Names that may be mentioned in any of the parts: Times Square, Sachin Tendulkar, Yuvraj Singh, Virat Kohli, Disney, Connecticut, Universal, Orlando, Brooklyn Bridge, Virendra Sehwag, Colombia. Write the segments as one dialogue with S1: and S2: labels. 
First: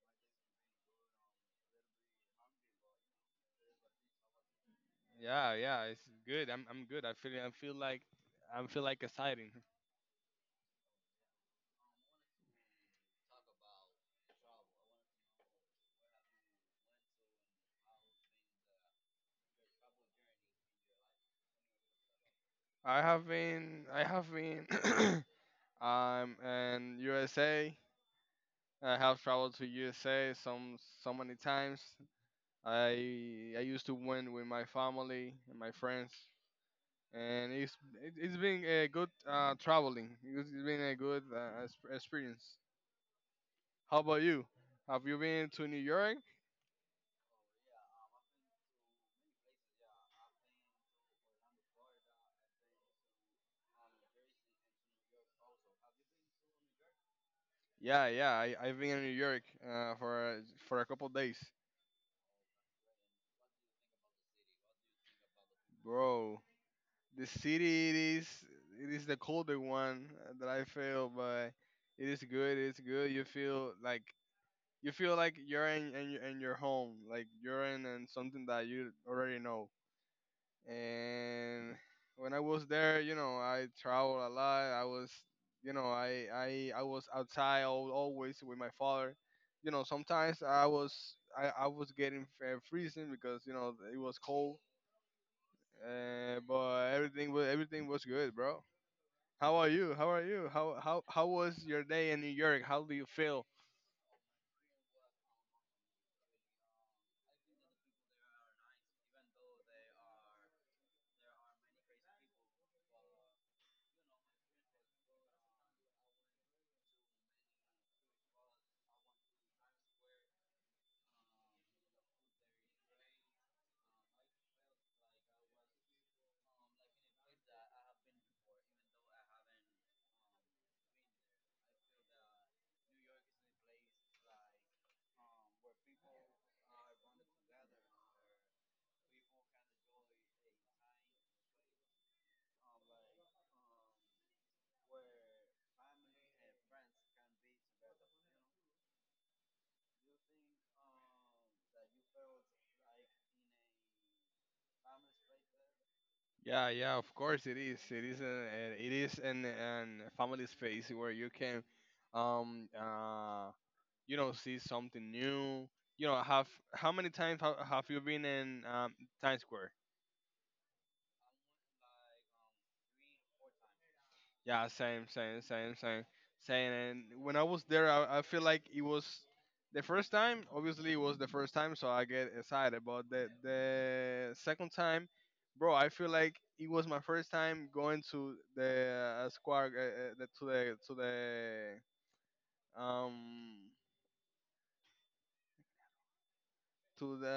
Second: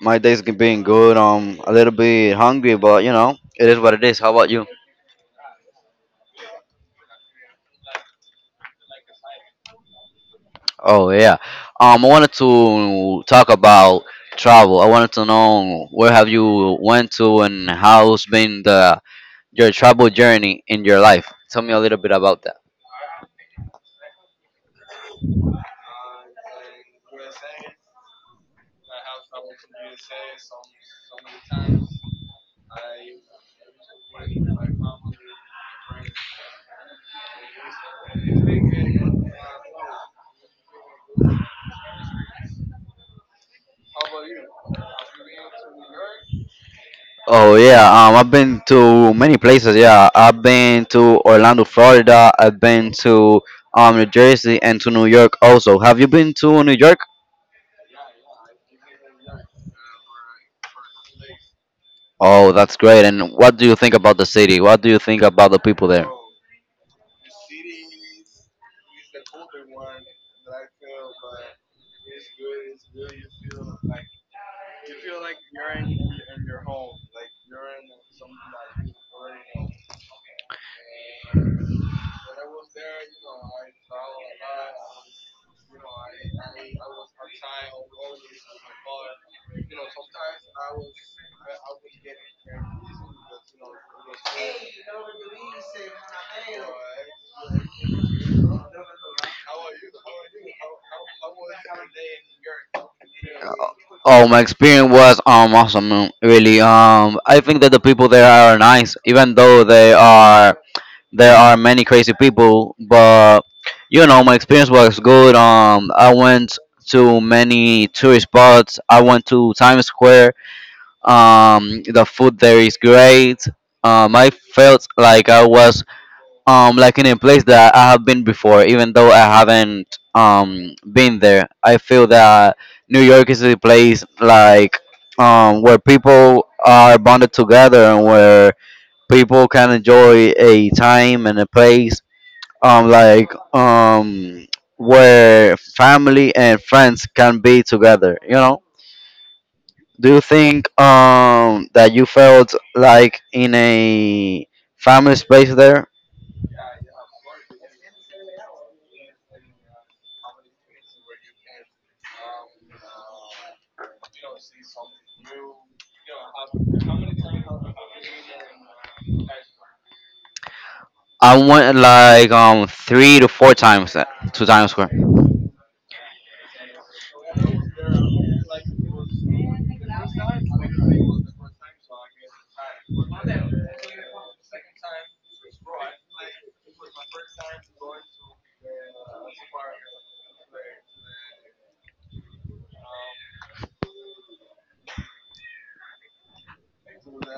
S1: My day's been good. A little bit hungry, but you know, it is what it is. How about you?
S2: Yeah, yeah, it's good. I'm good. I feel like exciting.
S1: Oh yeah. I wanted to talk about travel. I wanted to know where have you went to and how's been the your travel journey in your life. Tell me a little bit about that.
S2: I have been I'm in USA. I have traveled to USA some so many times. I used to win with my family and my friends, and it's been a good traveling. It's been a good experience. How about you? Have you been to New York?
S1: Oh yeah, I've been to many places. Yeah, I've been to Orlando, Florida. I've been to New Jersey and to New York also. Have you been to New York?
S2: Yeah, yeah. I've been in New York for a couple days,
S1: Oh, that's great. And what do you think about the city? What do you think about the people there?
S2: bro. The city, it is the colder one that I feel, but it is good. It's good. You feel like you're in your home, like you're in something that you already know. And when I was there, you know, I traveled a lot. I was, you know, I was outside always with my father. You know, sometimes I was getting freezing because you know it was cold. But everything was good, bro. How are you? How are you? How was your day in New York? How do you feel?
S1: Oh, oh, my experience was awesome, man. Really. I think that the people there are nice, even though they are there are many crazy people, but you know, my experience was good. I went to many tourist spots. I went to Times Square. The food there is great. I felt like I was like in a place that I have been before, even though I haven't been there. I feel that New York is a place like where people are bonded together and where people can enjoy a time and a place um like um where family and friends can be together, you know. Do you think that you felt like in a family space there?
S2: Yeah, yeah, of course it is. It is an family space where you can um uh, you know see something new you know have how many times have you been in times square?
S1: I went like three to four times to
S2: Yeah
S1: Times Square.
S2: Same. And when I was there, I feel like it was the first time. Obviously it was the first time so I get excited, but the second time, bro, I feel like it was my first time going to the square the, to the to the um to the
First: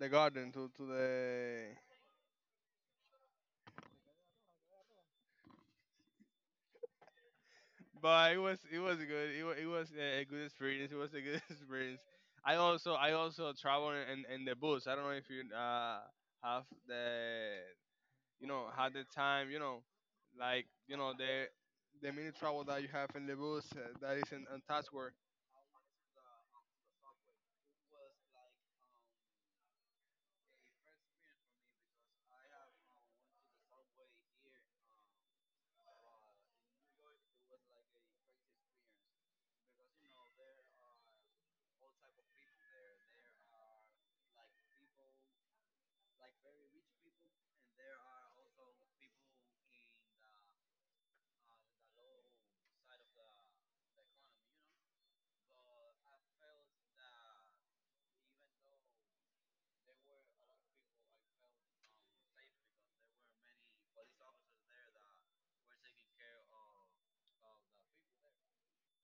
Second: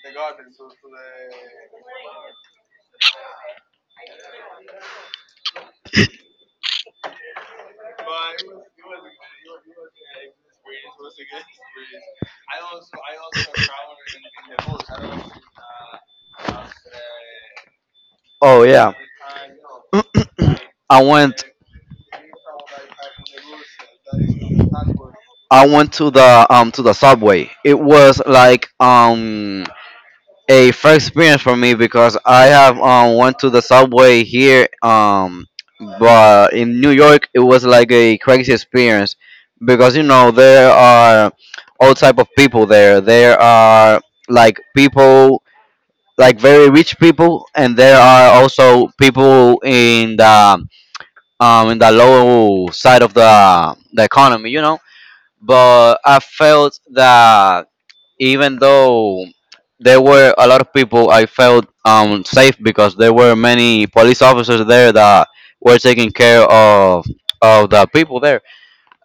S2: the garden to the but it was good. It was a good experience. It was a good experience. I also travel in the bus. I don't know if you have the you
S1: Oh
S2: know
S1: yeah.
S2: had the time you know, like you
S1: i
S2: know
S1: went
S2: the mini travel that you have in the bus that is in Taskwork.
S1: I went to the subway. It was like a first experience for me because I have went to the subway here, but in New York it was like a crazy experience because you know there are all type of people there. There are like people like very rich people, and there are also people in the low side of the economy, you know. But I felt that even though there were a lot of people, I felt safe because there were many police officers there that were taking care of the people there.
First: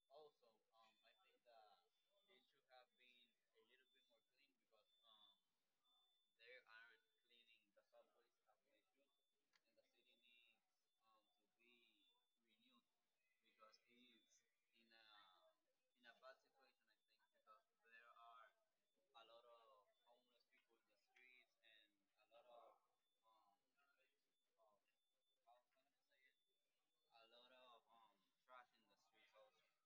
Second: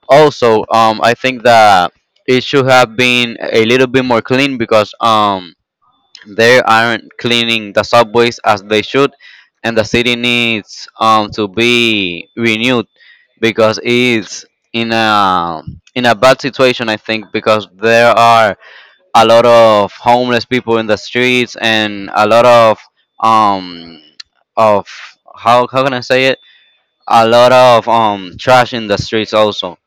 S1: Also, I think that it should have been a little bit more clean because they aren't cleaning the subways as they should, and the city needs to be renewed because it's in a bad situation. I think, because there are a lot of homeless people in the streets and a lot of um of how can I say it? A lot of trash in the streets also.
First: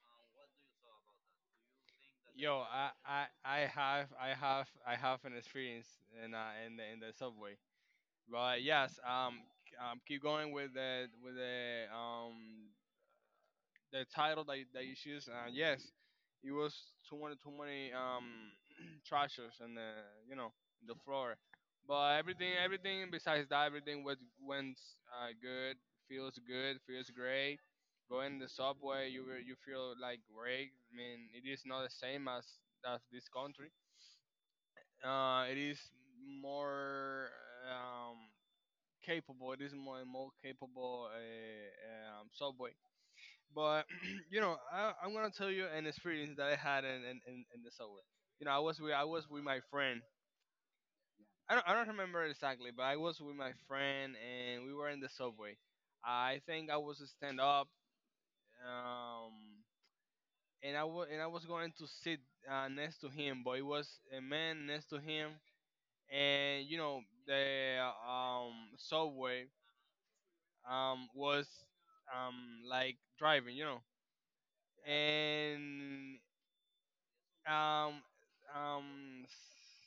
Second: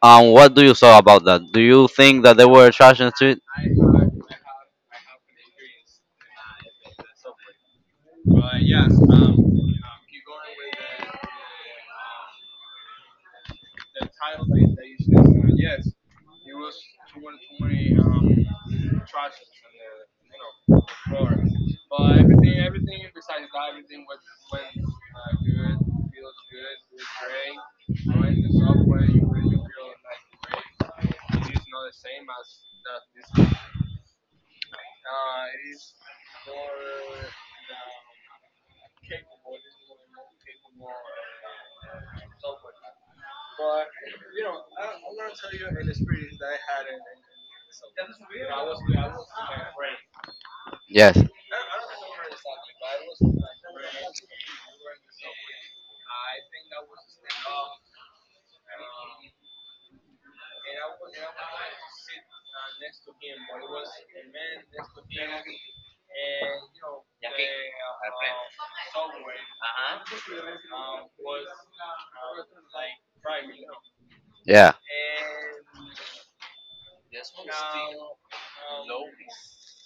S1: What do you saw about that? Do you think that there
S2: Yo,
S1: were trash in the street?
S2: I have an experience in in the subway. But yes, keep going with the title that you choose. Yes, it was too many trashes and the you know the floor. But everything, everything besides that, everything was went good. Feels good. Feels great. Going in the subway, you feel like great. I mean, it is not the same as this country. It is more um, capable. It is more capable subway, but you know, I'm gonna tell you an experience that I had in the summer. You know, I was with my friend.
S1: Yes.
S2: I don't remember exactly, but I was with my friend and we were in the subway. I think I was stand up, um, and I was going to sit next to him, but it was a man next to him, and you know the um subway was um like driving, you know,
S1: Yeah.
S2: and Um, um, s-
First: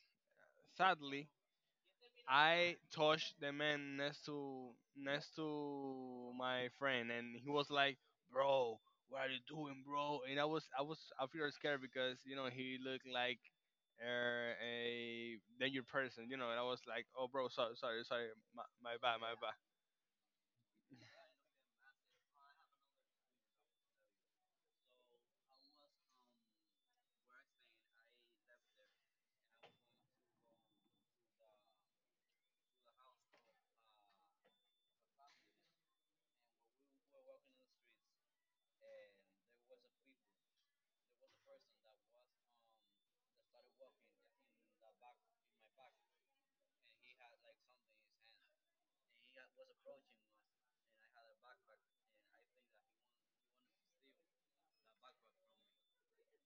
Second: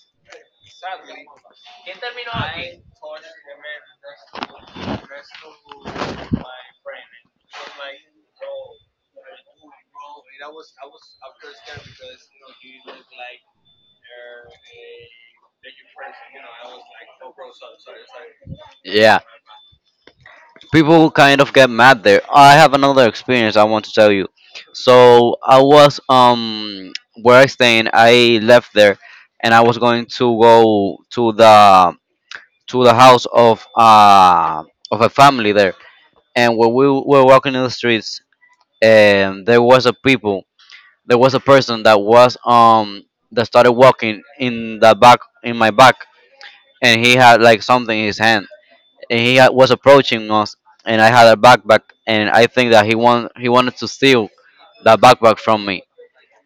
S2: sadly, I touched the man next to my friend, and he was like, "Bro, what are you doing, bro?" And I feel scared because you know he looked like a danger person, you know, and I was like, "Oh, bro, sorry, sorry, sorry, my bad,
S1: Yeah.
S2: my bad."
S1: People kind of get mad there. I have another experience I want to tell you. So I was where I staying. I left there, and I was going to go to the house of a family there. And when we were walking in the streets, and there was a people, there was a person that was that started walking in the back in my back, and he had like something in his hand, and was approaching us, and I had a backpack, and I think that he wanted to steal the backpack from me,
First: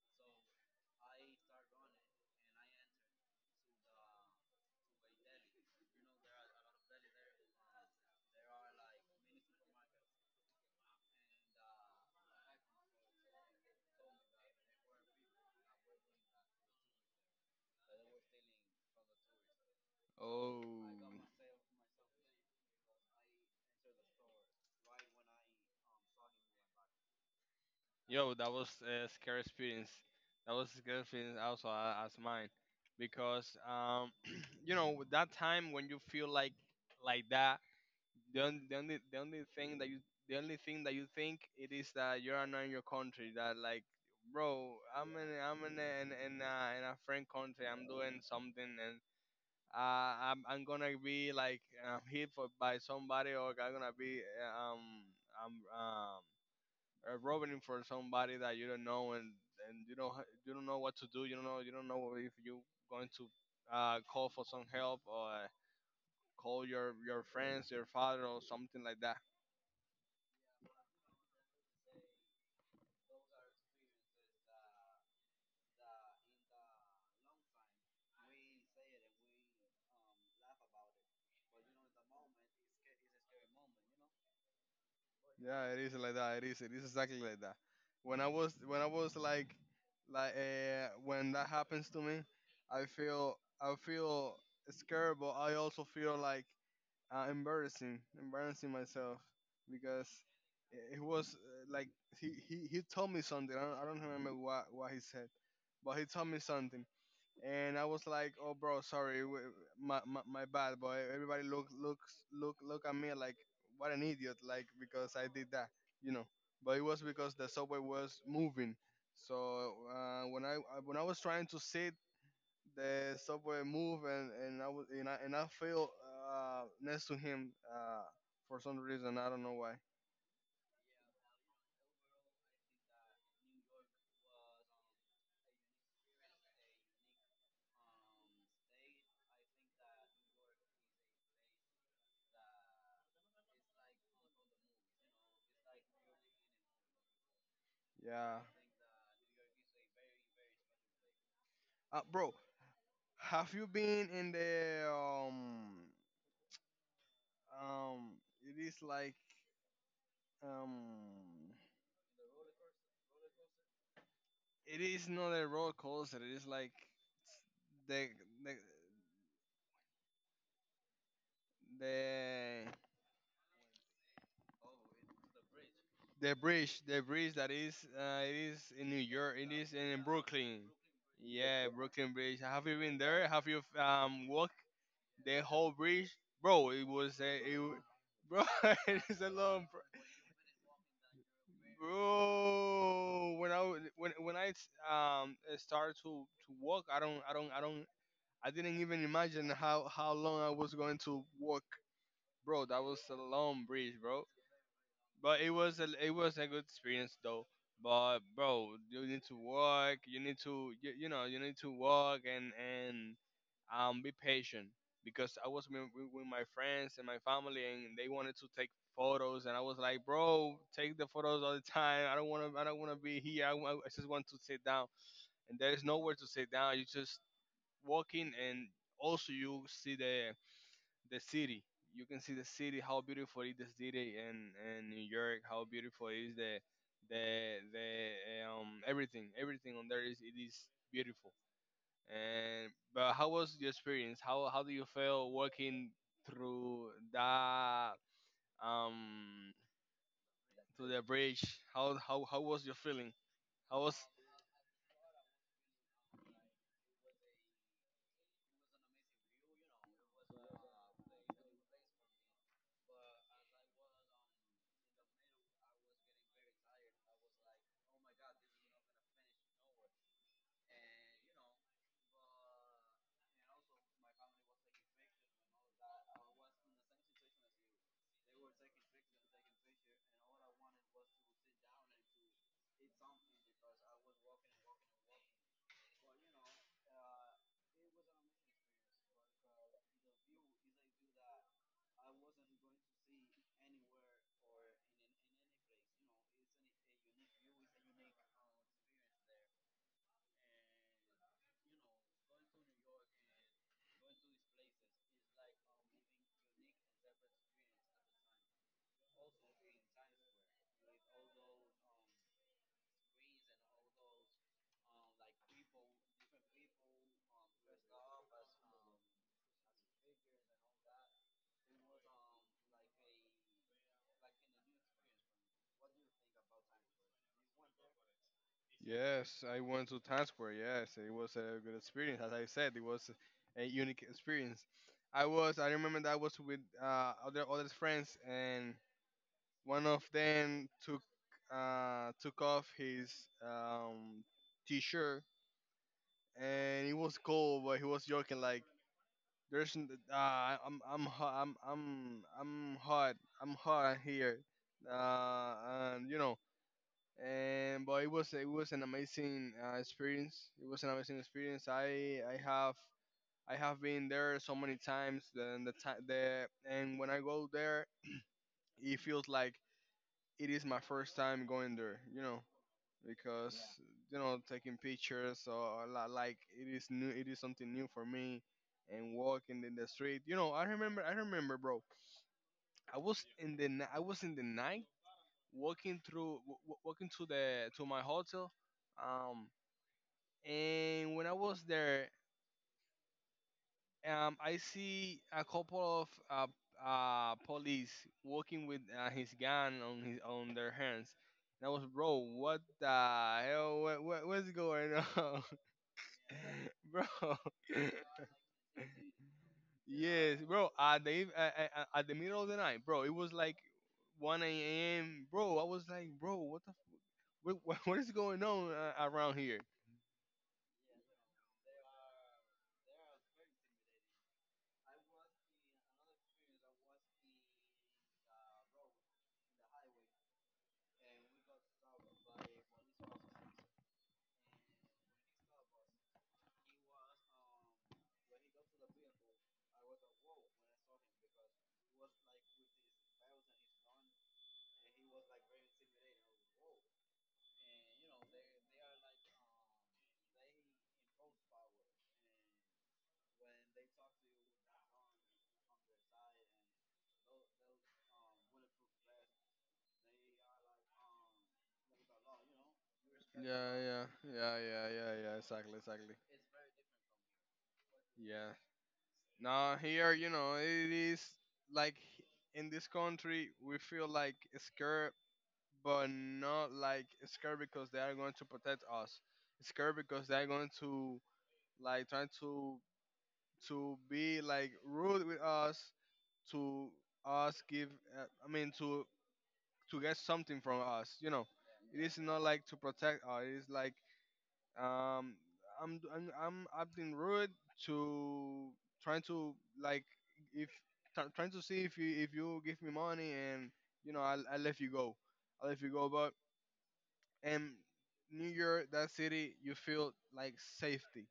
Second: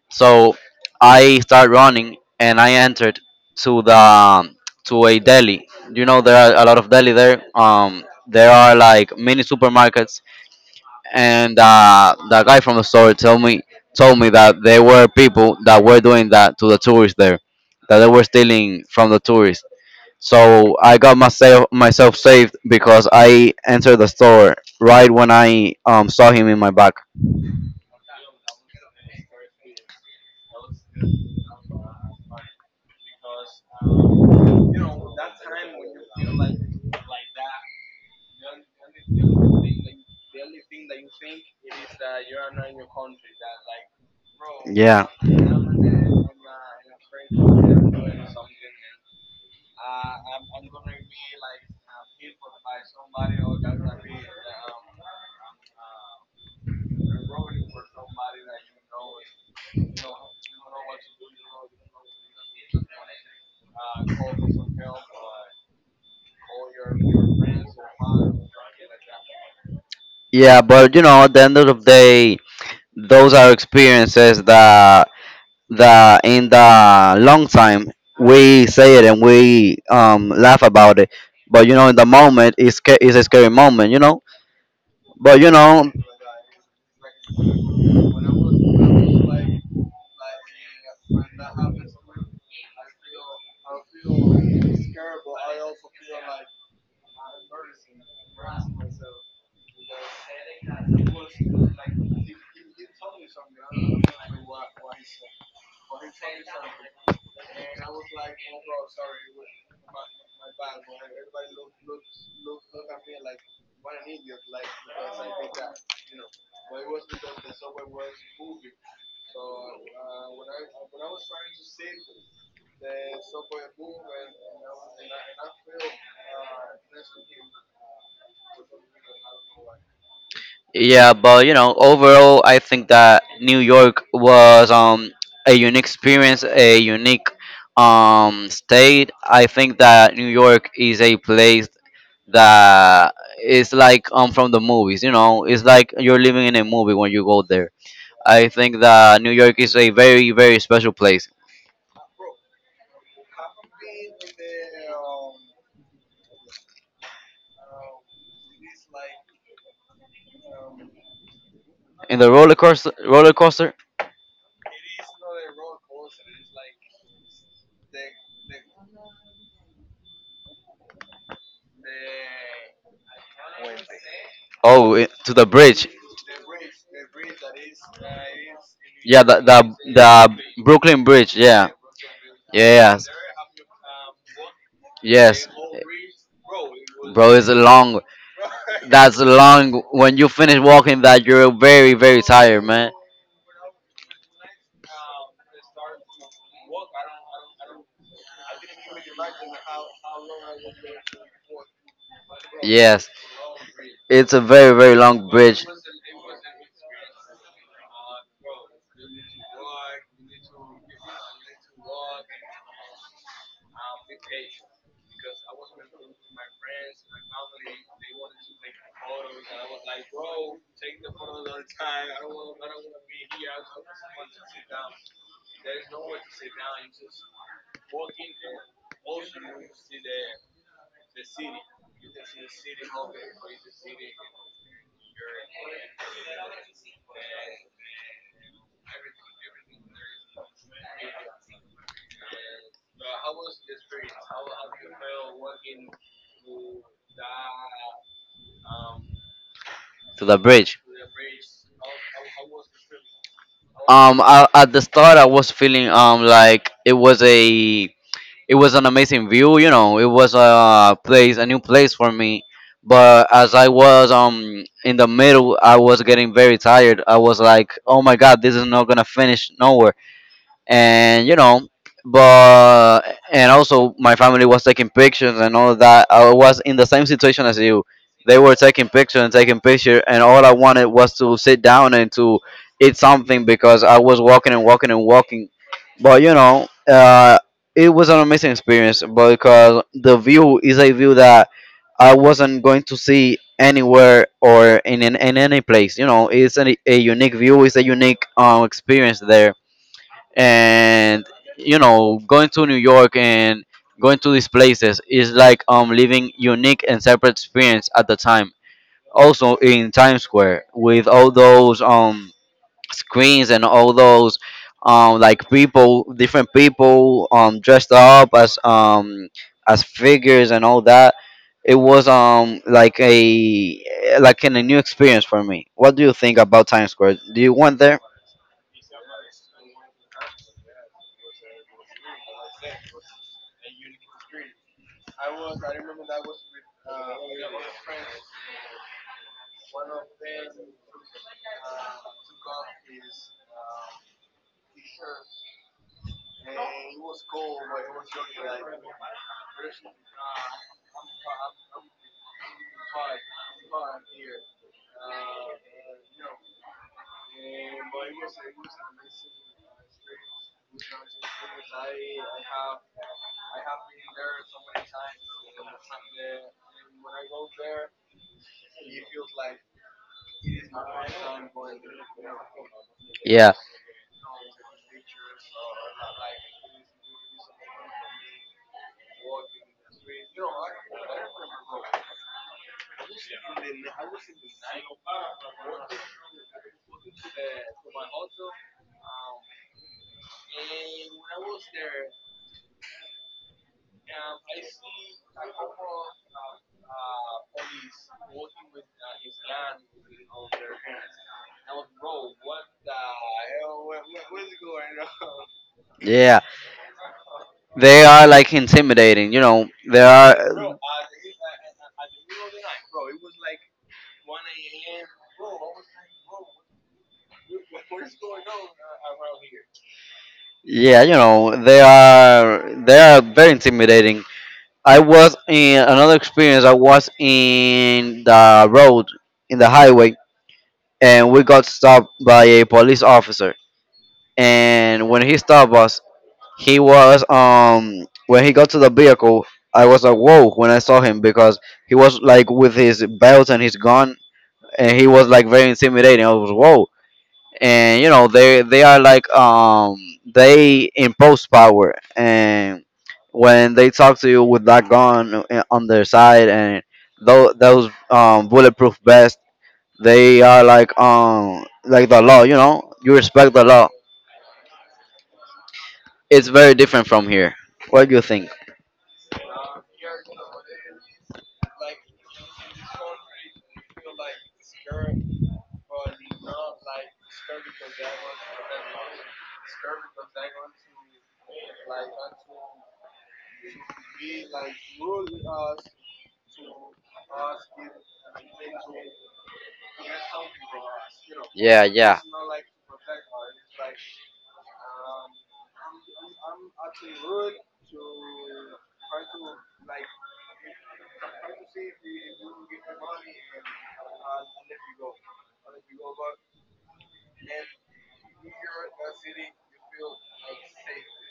S1: so I started running and I entered to the to a deli. You know there are a lot of deli there. There are like mini supermarkets, and the guy from the store told me that there were people that were doing that to the tourists there, that they were stealing from the tourists.
S2: Oh.
S1: So I got myself saved because I entered the store right when I saw him in my back.
S2: Yo, that was a scary experience. That was a scary experience also as mine, because you know that time when you feel like that, the only thing that you the only thing that you think it is that you are not in your country. That like, bro,
S1: Yeah.
S2: I'm in in a friend country. I'm doing something and. I'm gonna be like hit for, by somebody, or I'm gonna be um, um, robbing for somebody that you don't know, and you don't ha- you don't know what to do. You don't know if you going to call for some help or call your friends, your father or something like that.
S1: Yeah, but you know, at the end of the day, those are experiences that in the long time we say it and we laugh about it. But you know, in the moment, it's it's a scary moment, you know. But you
S2: Yeah, it
S1: know,
S2: is like that. It is. It is exactly like that. When I was like when that happens to me, I feel scared, but I also feel like embarrassing myself because it was like he told me something. I don't remember what he said, but he told me something, and I was like, "Oh, bro, sorry, my bad." But everybody look looks look look at me like what an idiot, like because I did that, you know. But it was because the subway was moving. So when I was trying to sit, the subway moved, and I was and I fell next to him for some reason. I don't know why.
S1: yeah, but you know, overall, I think that New York was a unique experience, a unique state. I think that New York is a place that is like from the movies. You know, it's like you're living in a movie when you go there.
S2: Yeah.
S1: I think that New York is a very very special place.
S2: Bro, have you been in the um? It is like um.
S1: In the roller coaster,
S2: It is not a roller coaster. It is like the the the
S1: oh, it, to the bridge.
S2: the bridge, the bridge that is, it is in New
S1: Yeah,
S2: York.
S1: the
S2: It is
S1: the
S2: in Brooklyn.
S1: the Brooklyn Bridge. Yeah,
S2: Yeah, Brooklyn Bridge. Have you been
S1: yes,
S2: there? Have you walked the
S1: yes,
S2: whole bridge, bro? It was
S1: bro.
S2: a,
S1: It's a
S2: it, w-
S1: long.
S2: Bro,
S1: That's
S2: it's a long,
S1: long. When you finish walking, that you're very very tired, man.
S2: bro. When I started to walk, I didn't even imagine how long I was going to walk, bro. That was
S1: Yes.
S2: a long bridge, bro.
S1: It's a very, very long
S2: But
S1: bridge.
S2: it was a good experience though. But bro, you need to work. You know you need to work and be patient because I was with my friends and my family and they wanted to take photos, and I was like, bro, take the photos all the time. I don't want to be here. I just want to sit down. And there is nowhere to sit down. You just walking, and also you see the city. You can see the city, how beautiful is the city, and New York, how beautiful is the everything, everything on there is it is beautiful. And but how was your experience? How do you feel walking through that um
S1: To the bridge.
S2: to the bridge? How was your feeling? How was?
S1: I, at the start, I was feeling like it was a it was an amazing view. You know, it was a place, a new place for me. But as I was in the middle, I was getting very tired. I was like, oh my god, this is not gonna finish nowhere, and you know, but and also my family was taking pictures and all of that. I was in the same situation as you. They were taking picture and taking picture, and all I wanted was to sit down and to eat something because I was walking and walking and walking. But you know, it was an amazing experience because the view is a view that I wasn't going to see anywhere or in any place. You know, it's a unique view. It's a unique experience there. And you know, going to New York and going to these places is like living unique and separate experience at the time. Also in Times Square with all those screens and all those like people, different people dressed up as figures and all that. It was like a like in a new experience for me. What do you think about Times Square? Do you want there?
S2: Yes, I went to Times Square. Yes, it was a good experience. As I said, it was a unique experience. I was. I remember that I was with other friends, and one of them took took off his um, t-shirt, and it was cold, but he was joking like, " I'm hot, I'm hot here," uh, and you know, and but it was an amazing experience. It was an amazing experience. I have been there so many times. And the time the and when I go there, it feels like it is my first time going there. You know
S1: Yeah,
S2: because Yeah. You know taking pictures or like it is new. It is something new for me. And walking in the street, you know, I remember, bro. I was in the, I was in the night walking through, walking to the to my hotel, um and when I was there, I see a couple of police walking with his gun on his on their hands. And I was, bro, what the hell? What what's going on,
S1: yeah.
S2: bro?
S1: They are like intimidating, you know. They
S2: Yes, bro.
S1: are.
S2: At the eve- at the middle of the night, bro. It was like 1 a.m., bro. I was like, bro, what the, what is going on around here?
S1: Yeah, you know, they are very intimidating. I was in another experience. I was in the road, in the highway, and we got stopped by a police officer. And when he stopped us, he was when he got to the vehicle, I was like whoa when I saw him because he was like with his belt and his gun, and he was like very intimidating. I was whoa. And you know they are like they impose power, and when they talk to you with that gun on their side and those bulletproof vests, they are like the law. You know, you respect the
S2: Yeah,
S1: law.
S2: yeah, yeah, yeah, yeah, yeah. Exactly, exactly.
S1: It's very different from here. What do you think?
S2: Now here, you know, it is like in this country we feel like scared, but not like scared because they are going to protect us. Scared because they are going to like trying to be like rude with us, to us give. I mean to get something from us. You know,
S1: Yeah,
S2: it is not like to protect us. It is like um, I'm I've been rude to trying to like if try trying to see if you give me money and you know I let you go, I let you go. But and New York, that city, you feel like safety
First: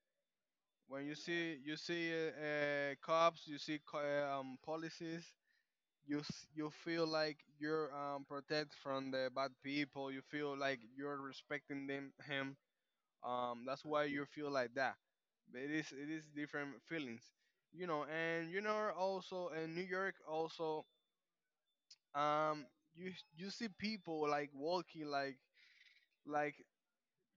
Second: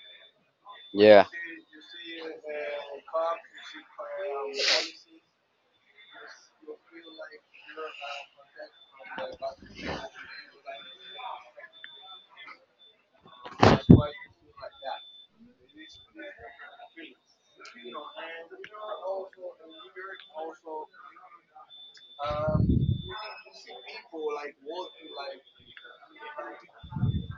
S2: when
S1: yeah,
S2: you see cops, you see policies. You feel like you're protected from the bad people. You feel like you're respecting them him that's why you feel like that. But it is different feelings, you know. And you know, also in New York, also, um you you see people like walking like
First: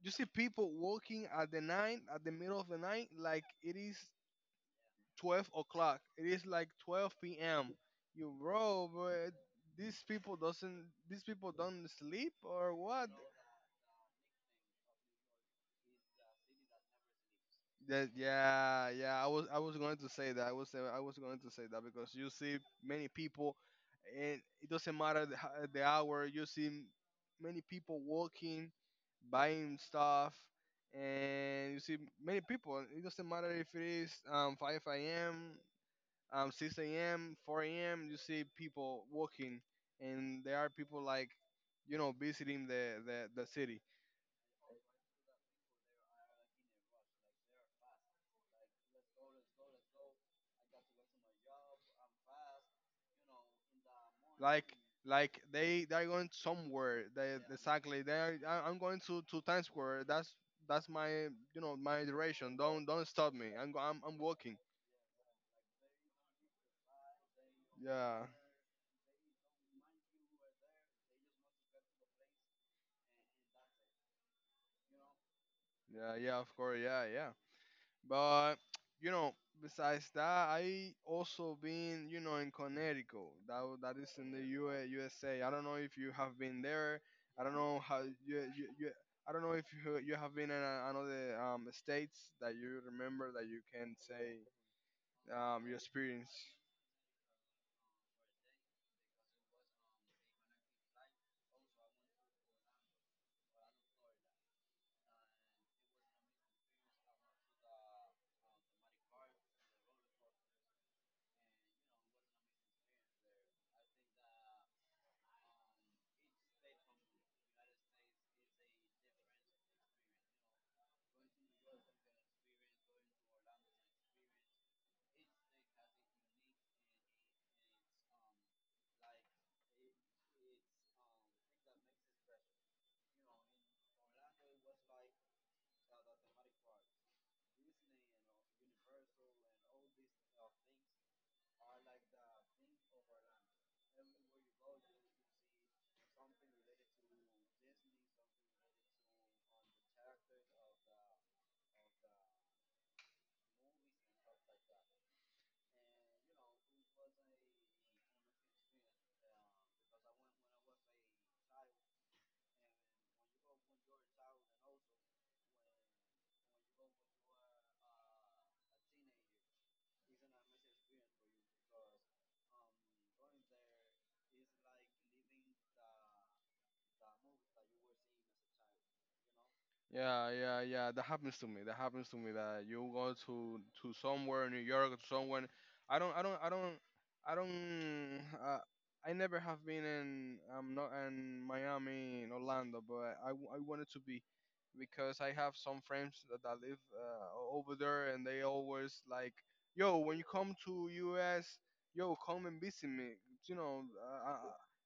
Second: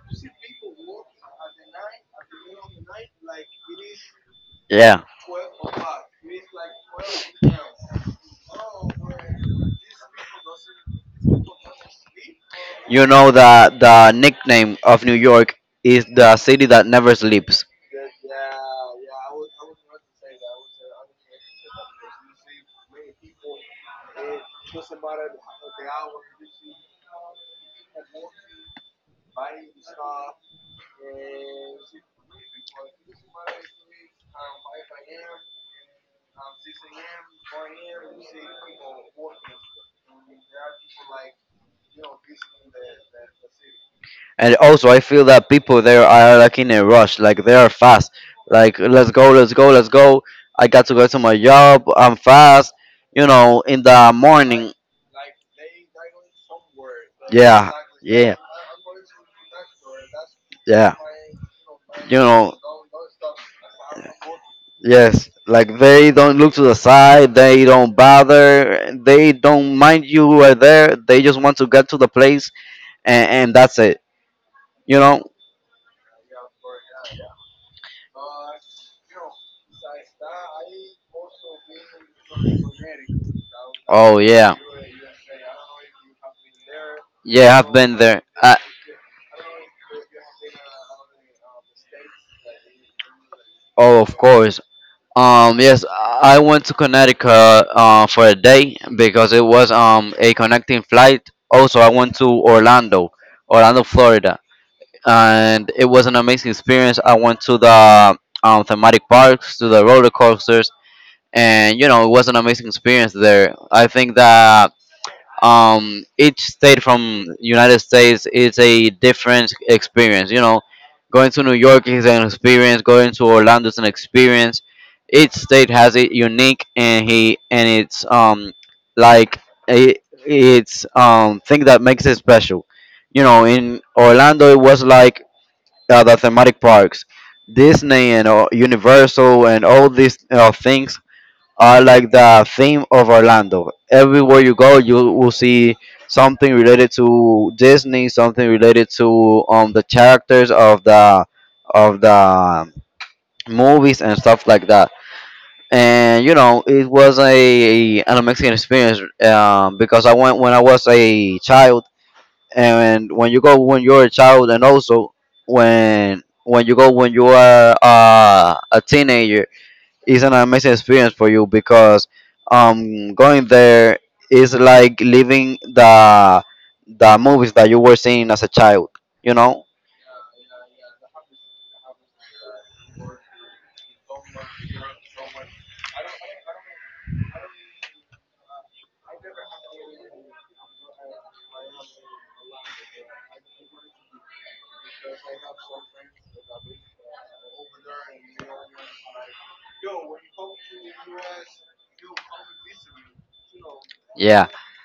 S2: you see people walking at the night, at the middle of the night, like it is
S1: yeah.
S2: 12 o'clock. It is like 12 p.m. You bro, but these people don't sleep or what?
S1: You know that the nickname of New York is the city that never sleeps.
S2: That, yeah, yeah. I was going to say that. I was going to say that, because you see many people, and it doesn't matter the, the hour. You see many people walking, buying stuff, and you see many people. It doesn't matter if it is 5 a.m., 6 a.m., 4 a.m. You see people walking, and there are people like, you know, visiting the city.
S1: And also, I feel that people there are like in a rush, like they are fast. Like, let's go, let's go, let's go. I got to go to my job. I'm fast. You know, in the morning.
S2: Like, they they're going somewhere, they
S1: Yeah.
S2: exactly they
S1: Yeah.
S2: are, I'm going to Times Square. That's
S1: Yeah.
S2: my, you know, my
S1: You know.
S2: direction. Don't stop me. I'm walking.
S1: Yes, like they don't look to the side, they don't
S2: Yeah,
S1: bother, they don't mind you who are there. They just want to get to the place, and that's it. You know?
S2: yeah, yeah, of course, yeah, yeah. But you know, besides that, I also been, you know, in Connecticut. That is
S1: Oh
S2: in the
S1: yeah,
S2: USA. I don't know if you have been there. I don't
S1: yeah, I've
S2: know
S1: been
S2: how
S1: there. I,
S2: you, I don't know if you have been in another states that you remember that you can
S1: oh, of
S2: say,
S1: course.
S2: your
S1: Yes,
S2: experience.
S1: I went to Connecticut for a day because it was a connecting flight. Also, I went to Orlando, Orlando, Florida, and it was an amazing experience. I went to the thematic parks, to the roller coasters, and you know it was an amazing experience there. I think that each state from United States is a different experience. You know, going to New York is an experience. Going to Orlando is an experience. Each state has it unique and he and it's like a it's thing that makes it special. You know, in Orlando, it was like the thematic parks, Disney and Universal and all these things are like the theme of Orlando. Everywhere you go, you will see something related to Disney, something related to the characters of the of the movies and stuff like that. And you know, it was a an amazing experience because I went when I was a child, and when you go when you're a child and also when you go when you are a teenager, it's an amazing experience for you because going there is like living the movies that you were seeing as a child, you know.
S2: Yeah, yeah, yeah. That happens to me. That happens to me. That you go to somewhere in New York, to somewhere. I don't, I don't, I don't, I don't. Uh, I never have been in. I'm not in Miami, in Orlando, but I, I wanted to be, because I have some friends that, that live over there, and they always like, yo, when you come to US, yo, come and visit me. You know,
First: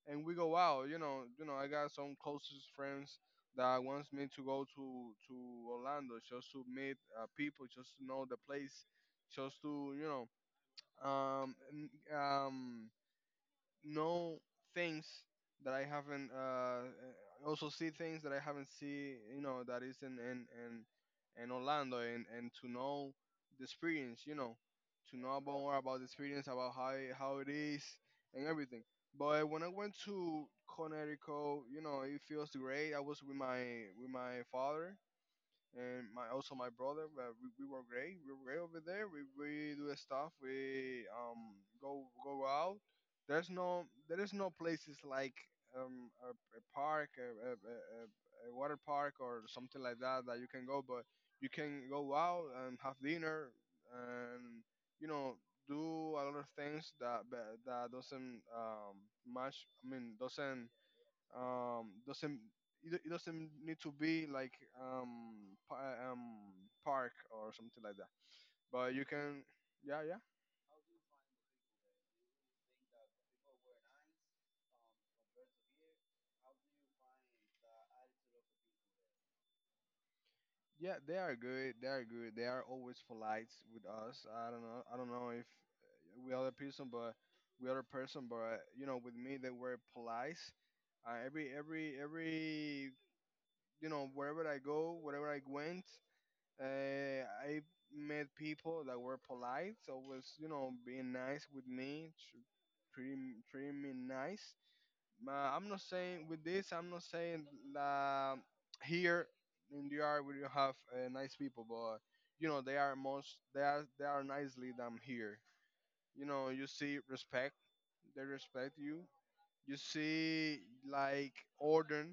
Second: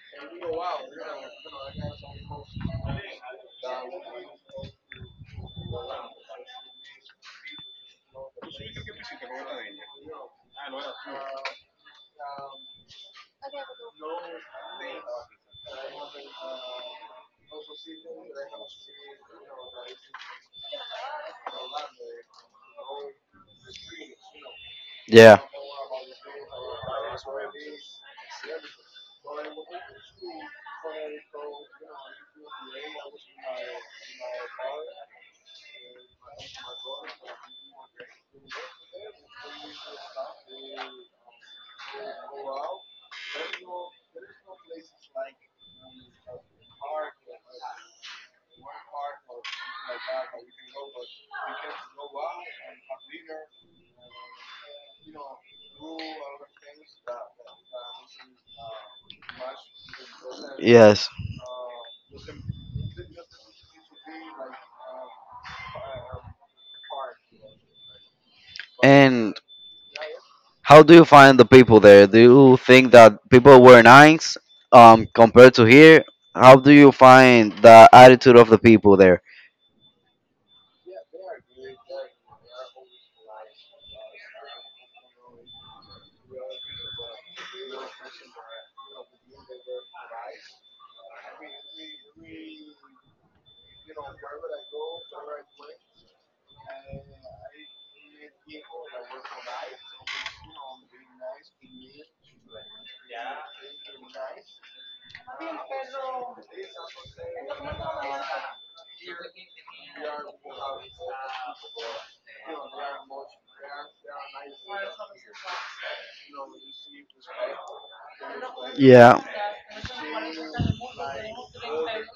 S2: and we go out. You know, you know, I got some closest friends that wants me to go to Orlando, just to meet people, just to know the place, just to you know um n- um know things that I haven't also see things that I haven't see, you know, that is in Orlando, and to know the experience, you know, to know
S1: Yeah.
S2: about more about the experience, about how it is, and everything. But when I went to Connecticut, you know, it feels great. I was with my father, and my also my brother. We were great. We were great over there. We do stuff. We go out. There is no places like a park, a water park or something like that that you can go. But you can go out and have dinner, and you know, do a lot of things that doesn't match. I mean doesn't
S1: Yes.
S2: doesn't, it doesn't need to be like um, pa- um park or something like that. But you
S1: And
S2: can, yeah, yeah,
S1: how do you find the people there? Do you think that people were nice compared to here? How do you find the attitude of the people there?
S2: yeah. They are good. They are good. They are always polite with us. I don't know. I don't know if we other person, but with other person, but you know, with me they were polite. Every, you know, wherever I go, wherever I went, I met people that were polite, always, you know, being nice with me, pretty nice. I'm not saying with this. I'm not saying that here in the art we don't have nice people, but you know they are most they are nicely than here. You know, you see respect. They respect you.
S1: Yeah.
S2: You see like order.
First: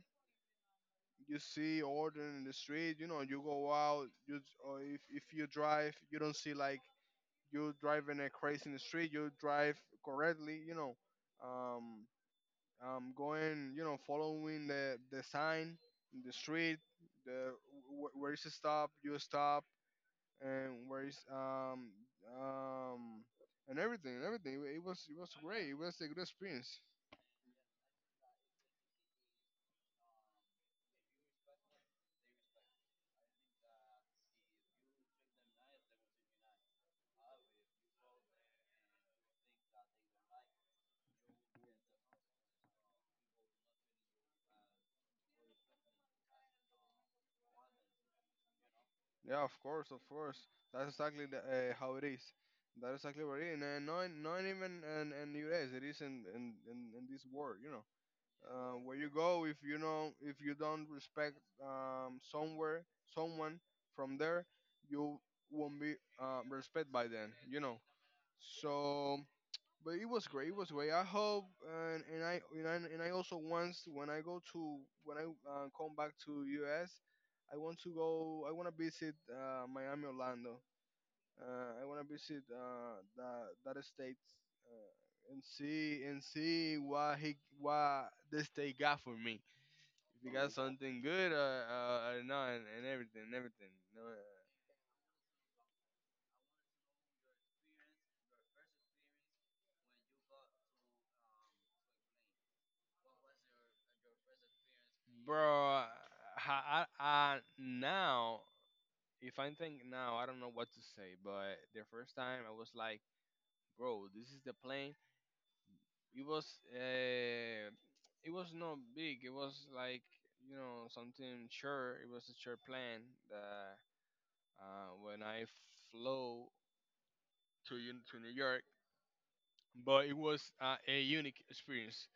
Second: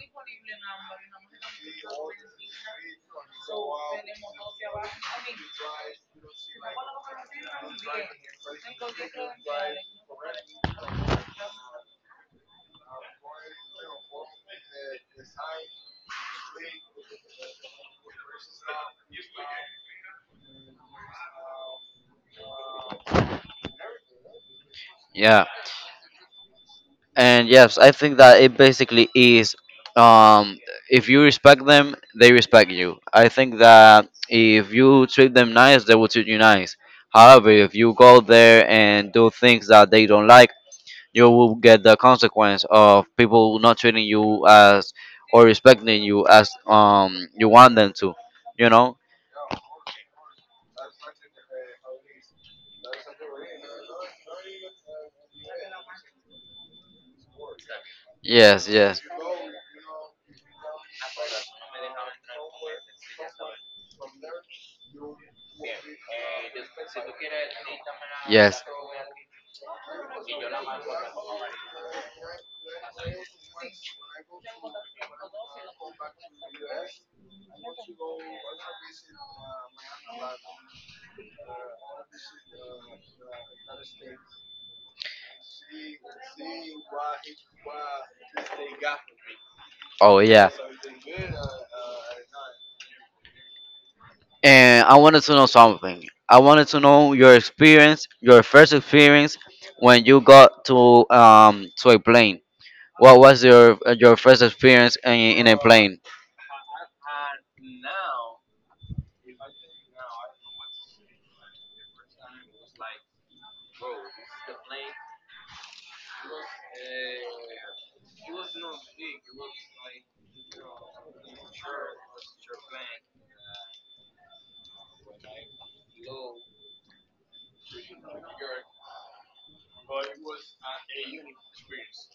S2: You see order in the street. You know you go out. You, or if you drive, you don't see like you driving a crazy in the street. You drive correctly. You know. Um, going, you know, following the sign in the street, the where is the stop, you stop, and where is um and everything. It was
S1: Yeah,
S2: great. It was a good experience.
S1: and yes, I think that it basically is. Um, if you respect them, they respect you. I think that if you treat them nice, they will treat you nice. However, if you go there and do things that they don't like, you will get the consequence of people not treating you as or respecting you as you want them to you know
S2: Yeah, of course, of course. That's exactly the, how it is. That's exactly what it is. And not even in the US. It is in this world, you know.
S1: yes,
S2: Uh, where
S1: yes,
S2: you go, if you know, if you don't respect somewhere, someone from there, you won't be respect by then, you know.
S1: yes.
S2: So, but it was great, it was great, I hope. And I and I and I also, once when I go to, when I come back to US, I want to go, I want to visit Miami, Orlando. Uh, I want to visit that state, and see, and see what he, what the state got for me. If
S1: Oh
S2: he
S1: yeah,
S2: got something good or not, and everything, and everything. No,
S1: and I wanted to know something. I wanted to know your experience, your first experience when you got to a plane. What was your first experience in a
S2: bro,
S1: plane.
S2: I now, if I think now, I don't know what to say. But the first time I was like, bro, this is the plane. It was, uh, it was not big. It was like, you know, something sure. It was a sure plan that when I flew to to New York, but it was a unique experience.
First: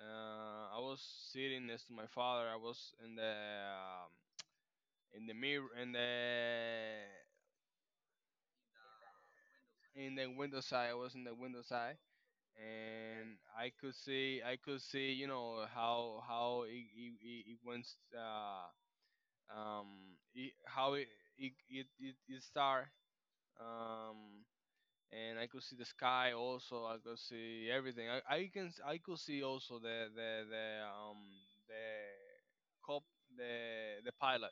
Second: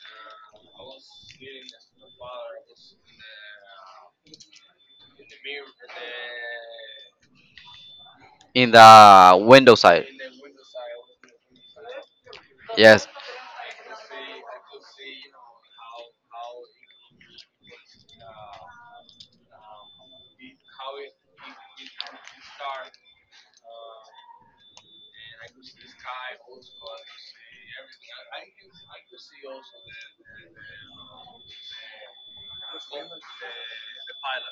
S2: I was sitting next to my father. I was in the um, in the mirror in the,
S1: In the window side.
S2: in the window side. I was in the window side,
S1: Yes.
S2: and I could see, I could see, you know, how it, it went uh, um, it, how it it start, um, and I could see the sky also. I could see everything. I could see also the cop, the pilot,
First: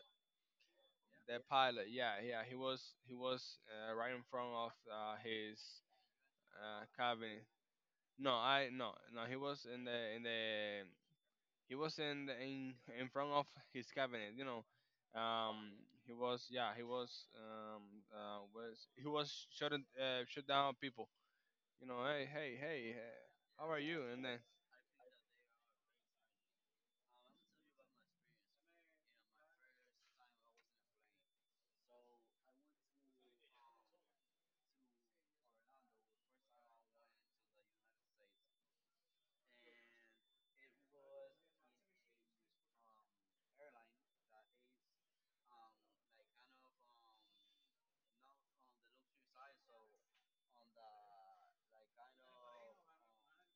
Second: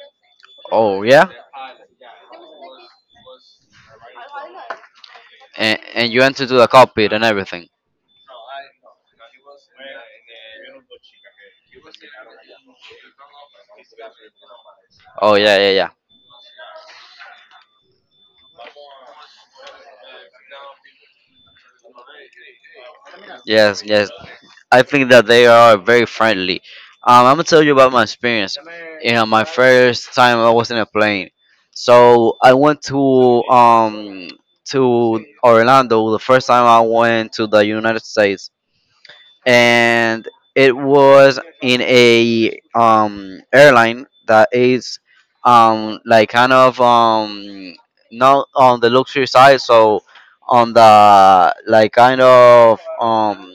S1: Oh yeah.
S2: the pilot. Yeah, yeah. He was right in front of his
S1: And you enter to the cockpit and
S2: cabin.
S1: everything.
S2: No, I no no. He was in the, he was in the, in front of his cabinet. You know,
S1: Oh yeah, yeah,
S2: um,
S1: yeah.
S2: he was yeah he was he was shut shut down people. You know, hey hey hey, how are
S1: Yes,
S2: you?
S1: yes.
S2: And then
S1: I think that they are very friendly. I'm gonna tell you about my experience. You know, my first time I was in a plane. So I went to Orlando the first time I went to the United States, and it was in a airline that is like kind of not on the luxury side, so on the like kind of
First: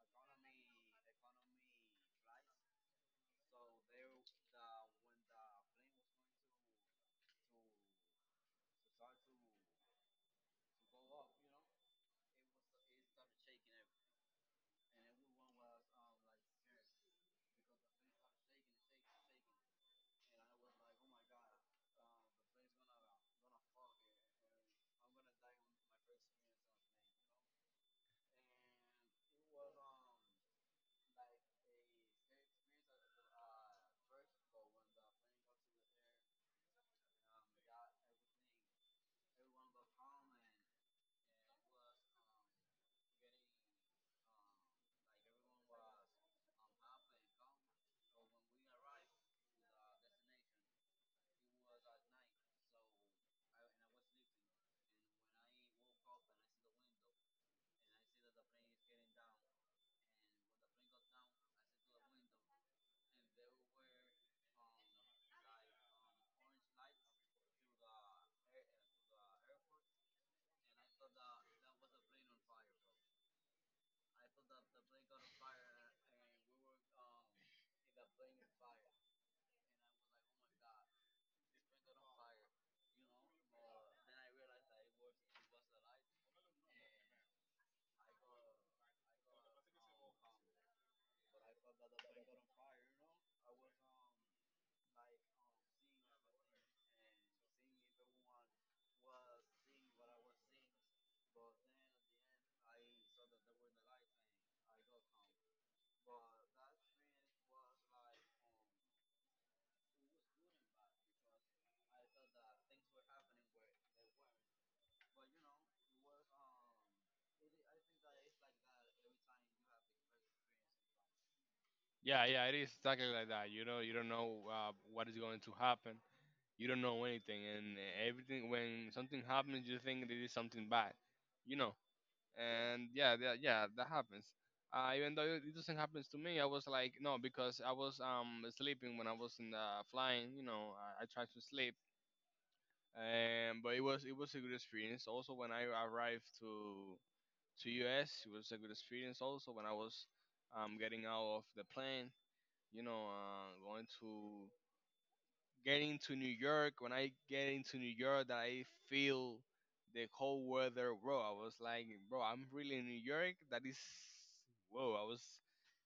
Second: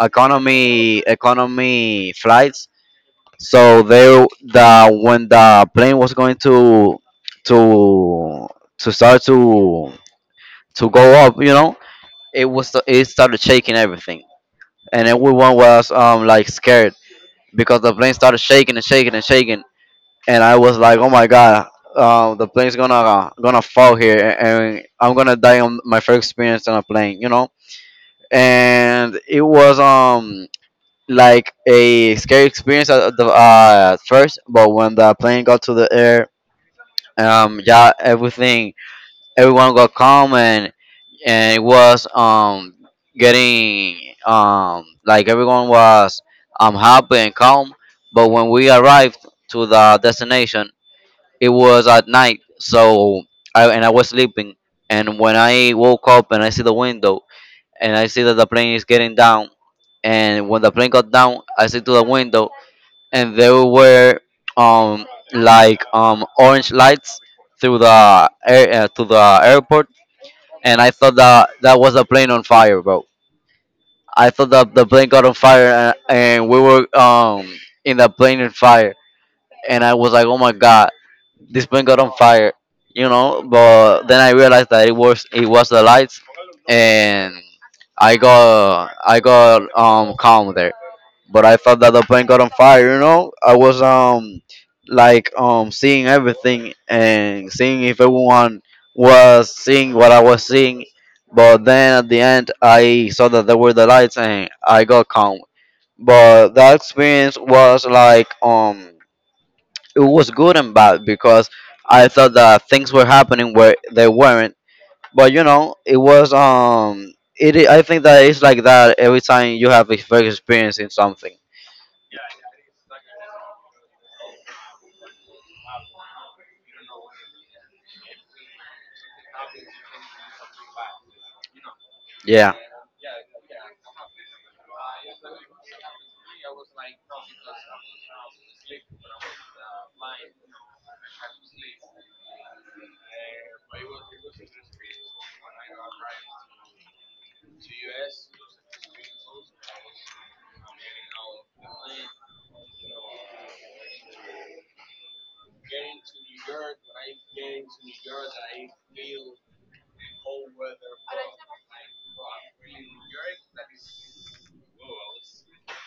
S1: economy flights. So they, the when the plane was going to to to start to go up, you know, it started shaking everything, and everyone was like scared because the plane started shaking and shaking and shaking, and I was like, oh my god, the plane's gonna gonna fall here, and I'm gonna die on my first experience on a plane, you know. And it was like a scary experience at the at first, but when the plane got to the air, yeah, everything everyone got calm, and it was getting like everyone was happy and calm. But when we arrived to the destination, it was at night, so I was sleeping, and when I woke up and I see the window, and I see that the plane is getting down. And when the plane got down, I see to the window, and there were um like orange lights through the air to the airport. And I thought that that was a plane on fire, bro. I thought that the plane got on fire, and we were in the plane in fire, and I was like, oh my god, this plane got on fire, you know. But then I realized that it was the lights, and I got calm there. But I thought that the plane got on fire, you know. I was like seeing everything and seeing if everyone was seeing what I was seeing. But then at the end, I saw that there were the lights, and I got calm. But that experience was like it was good and bad because I thought that things were happening where they weren't. But you know, it was it. I think that it's like that every time you have a first experience in something.
S2: yeah, yeah, it is exactly like that. You know, you don't know what is going to happen. You don't know anything, and everything, when something happens, you think it is something bad. You know.
S1: Yeah.
S2: And yeah, yeah, yeah, that happens. Even though it doesn't happen to me, I was like, no, because I was sleeping when I was in the flying. You know, I tried to sleep, but it was a good experience. Also, when I arrived to US, it was a good experience. Also, when I was getting out of the plane, you know, going to, getting to New York, when I get into New York, that I feel the cold weather, bro. I was like, bro, I'm really in New York. That is, whoa. I was,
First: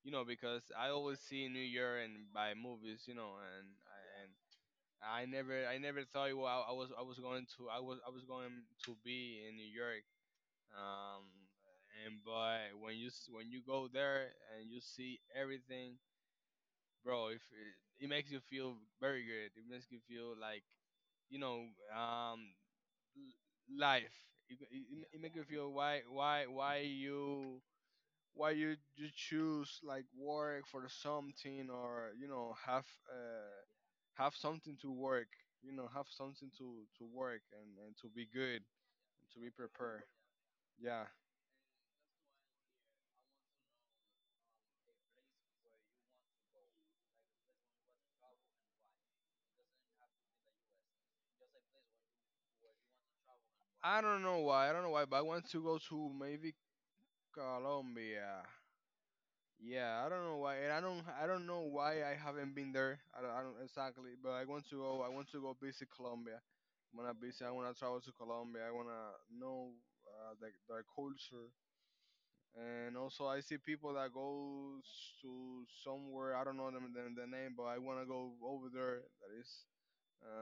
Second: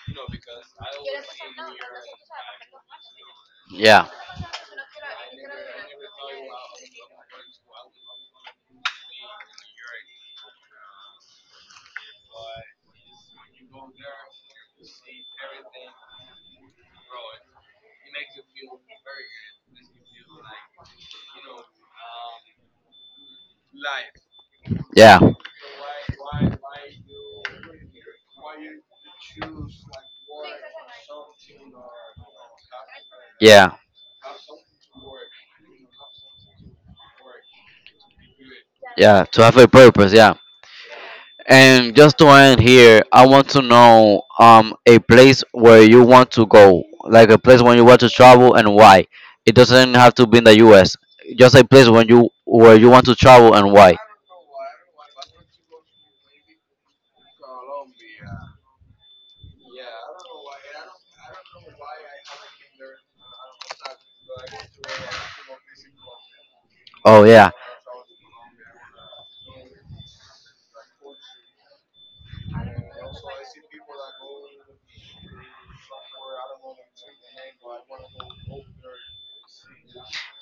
S2: you know, because I always see New York and by movies, you know,
S1: Yeah.
S2: and I never thought, well, I was going to, I was going to be in New York. Um, and but when when you go there and you see everything, bro. If it, it makes you feel very good, it makes you feel like, you know, um, life. Yeah. It
S1: Yeah.
S2: makes you feel why you, why you you choose like work for something, or you know, have uh,
S1: Yeah.
S2: have something to work. You know, have something to work and to be good,
S1: Yeah.
S2: to
S1: To
S2: be
S1: have a
S2: prepared.
S1: purpose. Yeah.
S2: Yeah.
S1: And just to end here, I want to know a place where you want to go, like a place when you want to travel and why. It doesn't have to be in the U.S. Just a place when you where you want to travel and why.
S2: I don't know why. I don't know why, but I want to go to maybe Colombia. Yeah, I don't know why, and I don't know why I haven't been there. I don't exactly, but I want to go. I want to go visit Colombia. I wanna
S1: Oh
S2: visit. I
S1: yeah,
S2: wanna travel to Colombia. I wanna know their culture, and also I see people that go to somewhere. I don't know them the name, but I wanna go over there. That is,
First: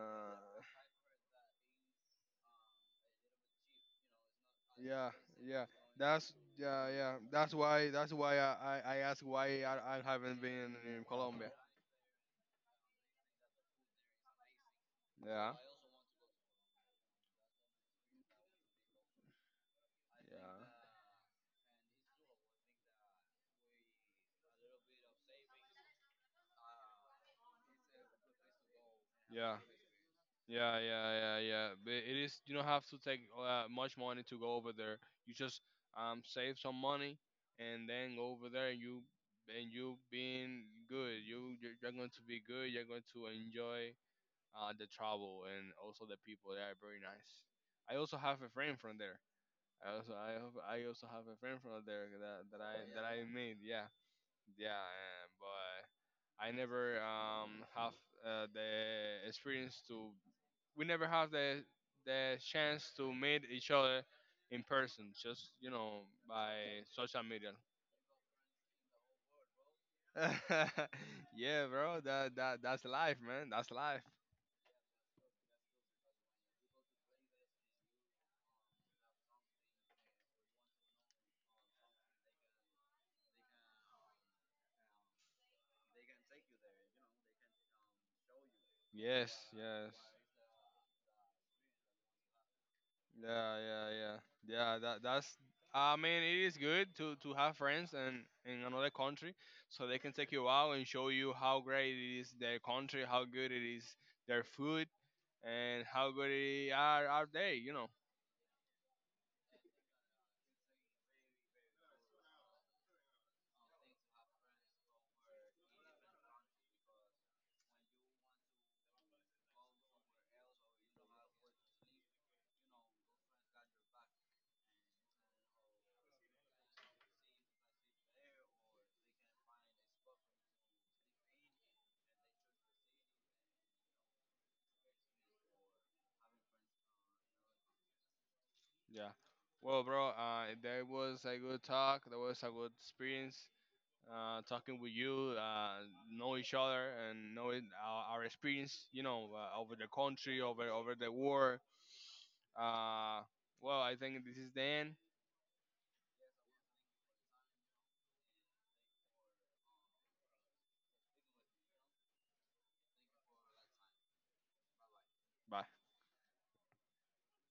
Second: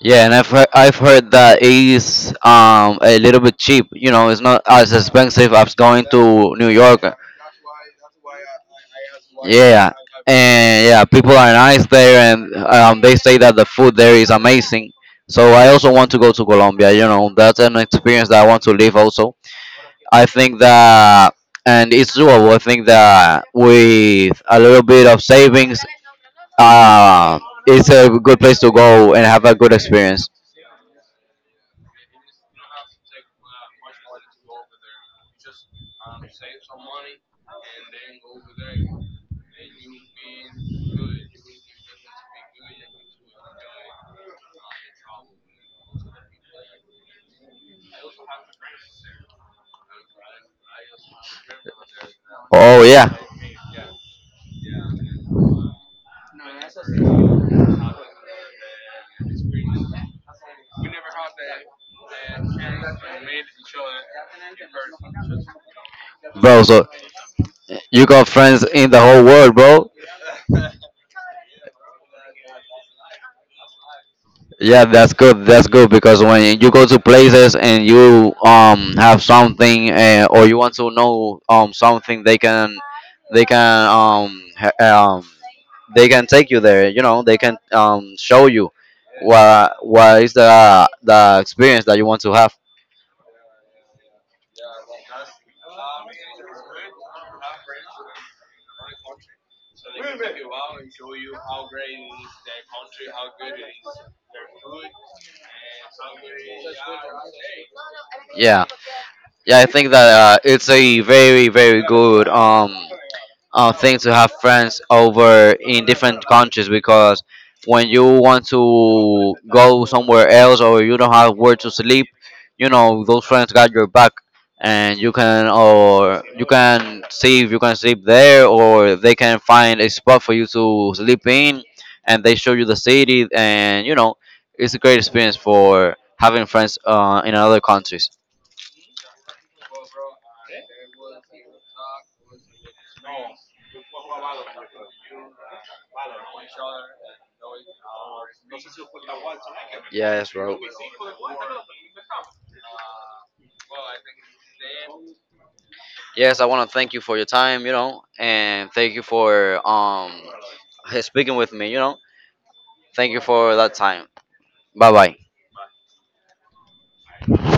S1: yeah, and I've heard that it's a little bit cheap. You know, it's not as
S2: yeah,
S1: expensive
S2: yeah.
S1: as going
S2: That's
S1: to New
S2: yeah,
S1: York.
S2: yeah. That's why. That's why I asked why
S1: Yeah,
S2: I haven't been
S1: and yeah,
S2: in
S1: people
S2: Colombia.
S1: are nice there, and they say that the food there is amazing. So
S2: Yeah.
S1: I also want to go to Colombia. You know, that's an experience that I want to live. Also, I think
S2: Yeah.
S1: that, and it's doable. I think that with a little bit of savings, uh, it's a good place to go and have a
S2: Yeah.
S1: good experience.
S2: Yeah, yeah, yeah, yeah. But it is, you don't have to take much money to go over there. You just save some money and then go over there, and you being good. You're going to be good. You're going to enjoy uh, the travel, and also the people there are very nice. I also have a friend from there. I also have a friend from there that
S1: Oh
S2: that
S1: yeah,
S2: I made. Yeah. Yeah, but I never have the experience to. We never have the chance to meet each other in person, just you know,
S1: bro.
S2: by
S1: So
S2: social media.
S1: you got friends in the whole world, bro.
S2: yeah, bro. That's life, man. That's life.
S1: Yeah, that's good. That's good because when you go to places and you have something or you want to know something, they can they can um ha- um they can take you there. You know, they can show you
S2: Yes,
S1: what
S2: yes,
S1: is the experience that you want to have.
S2: yeah, yeah, yeah. Yeah, that that's, I mean, it is good to have friends and in another country, so they can take you out and show you how great it is their country, how good it is their food, and how good are they? You know.
S1: Yeah, yeah. I think that it's a very, very good thing to have friends over in different countries because when you want to go somewhere else or you don't have where to sleep, you know those friends got your back, and you can, or you can see if you can sleep there, or they can find a spot for you to sleep in, and they show you the city, and you know it's a great experience for having friends in other countries.
S2: Yeah. Well, bro, that was a good talk. That was a good experience. Talking with you, know each other and knowing our experience. You know, over the
S1: Yes,
S2: country,
S1: bro.
S2: over the war. Uh, well, I think this is the end.
S1: Yes, I want to thank you for your time, you know, and thank you for speaking with me, you know. Thank you for that time. Bye bye.
S2: Bye.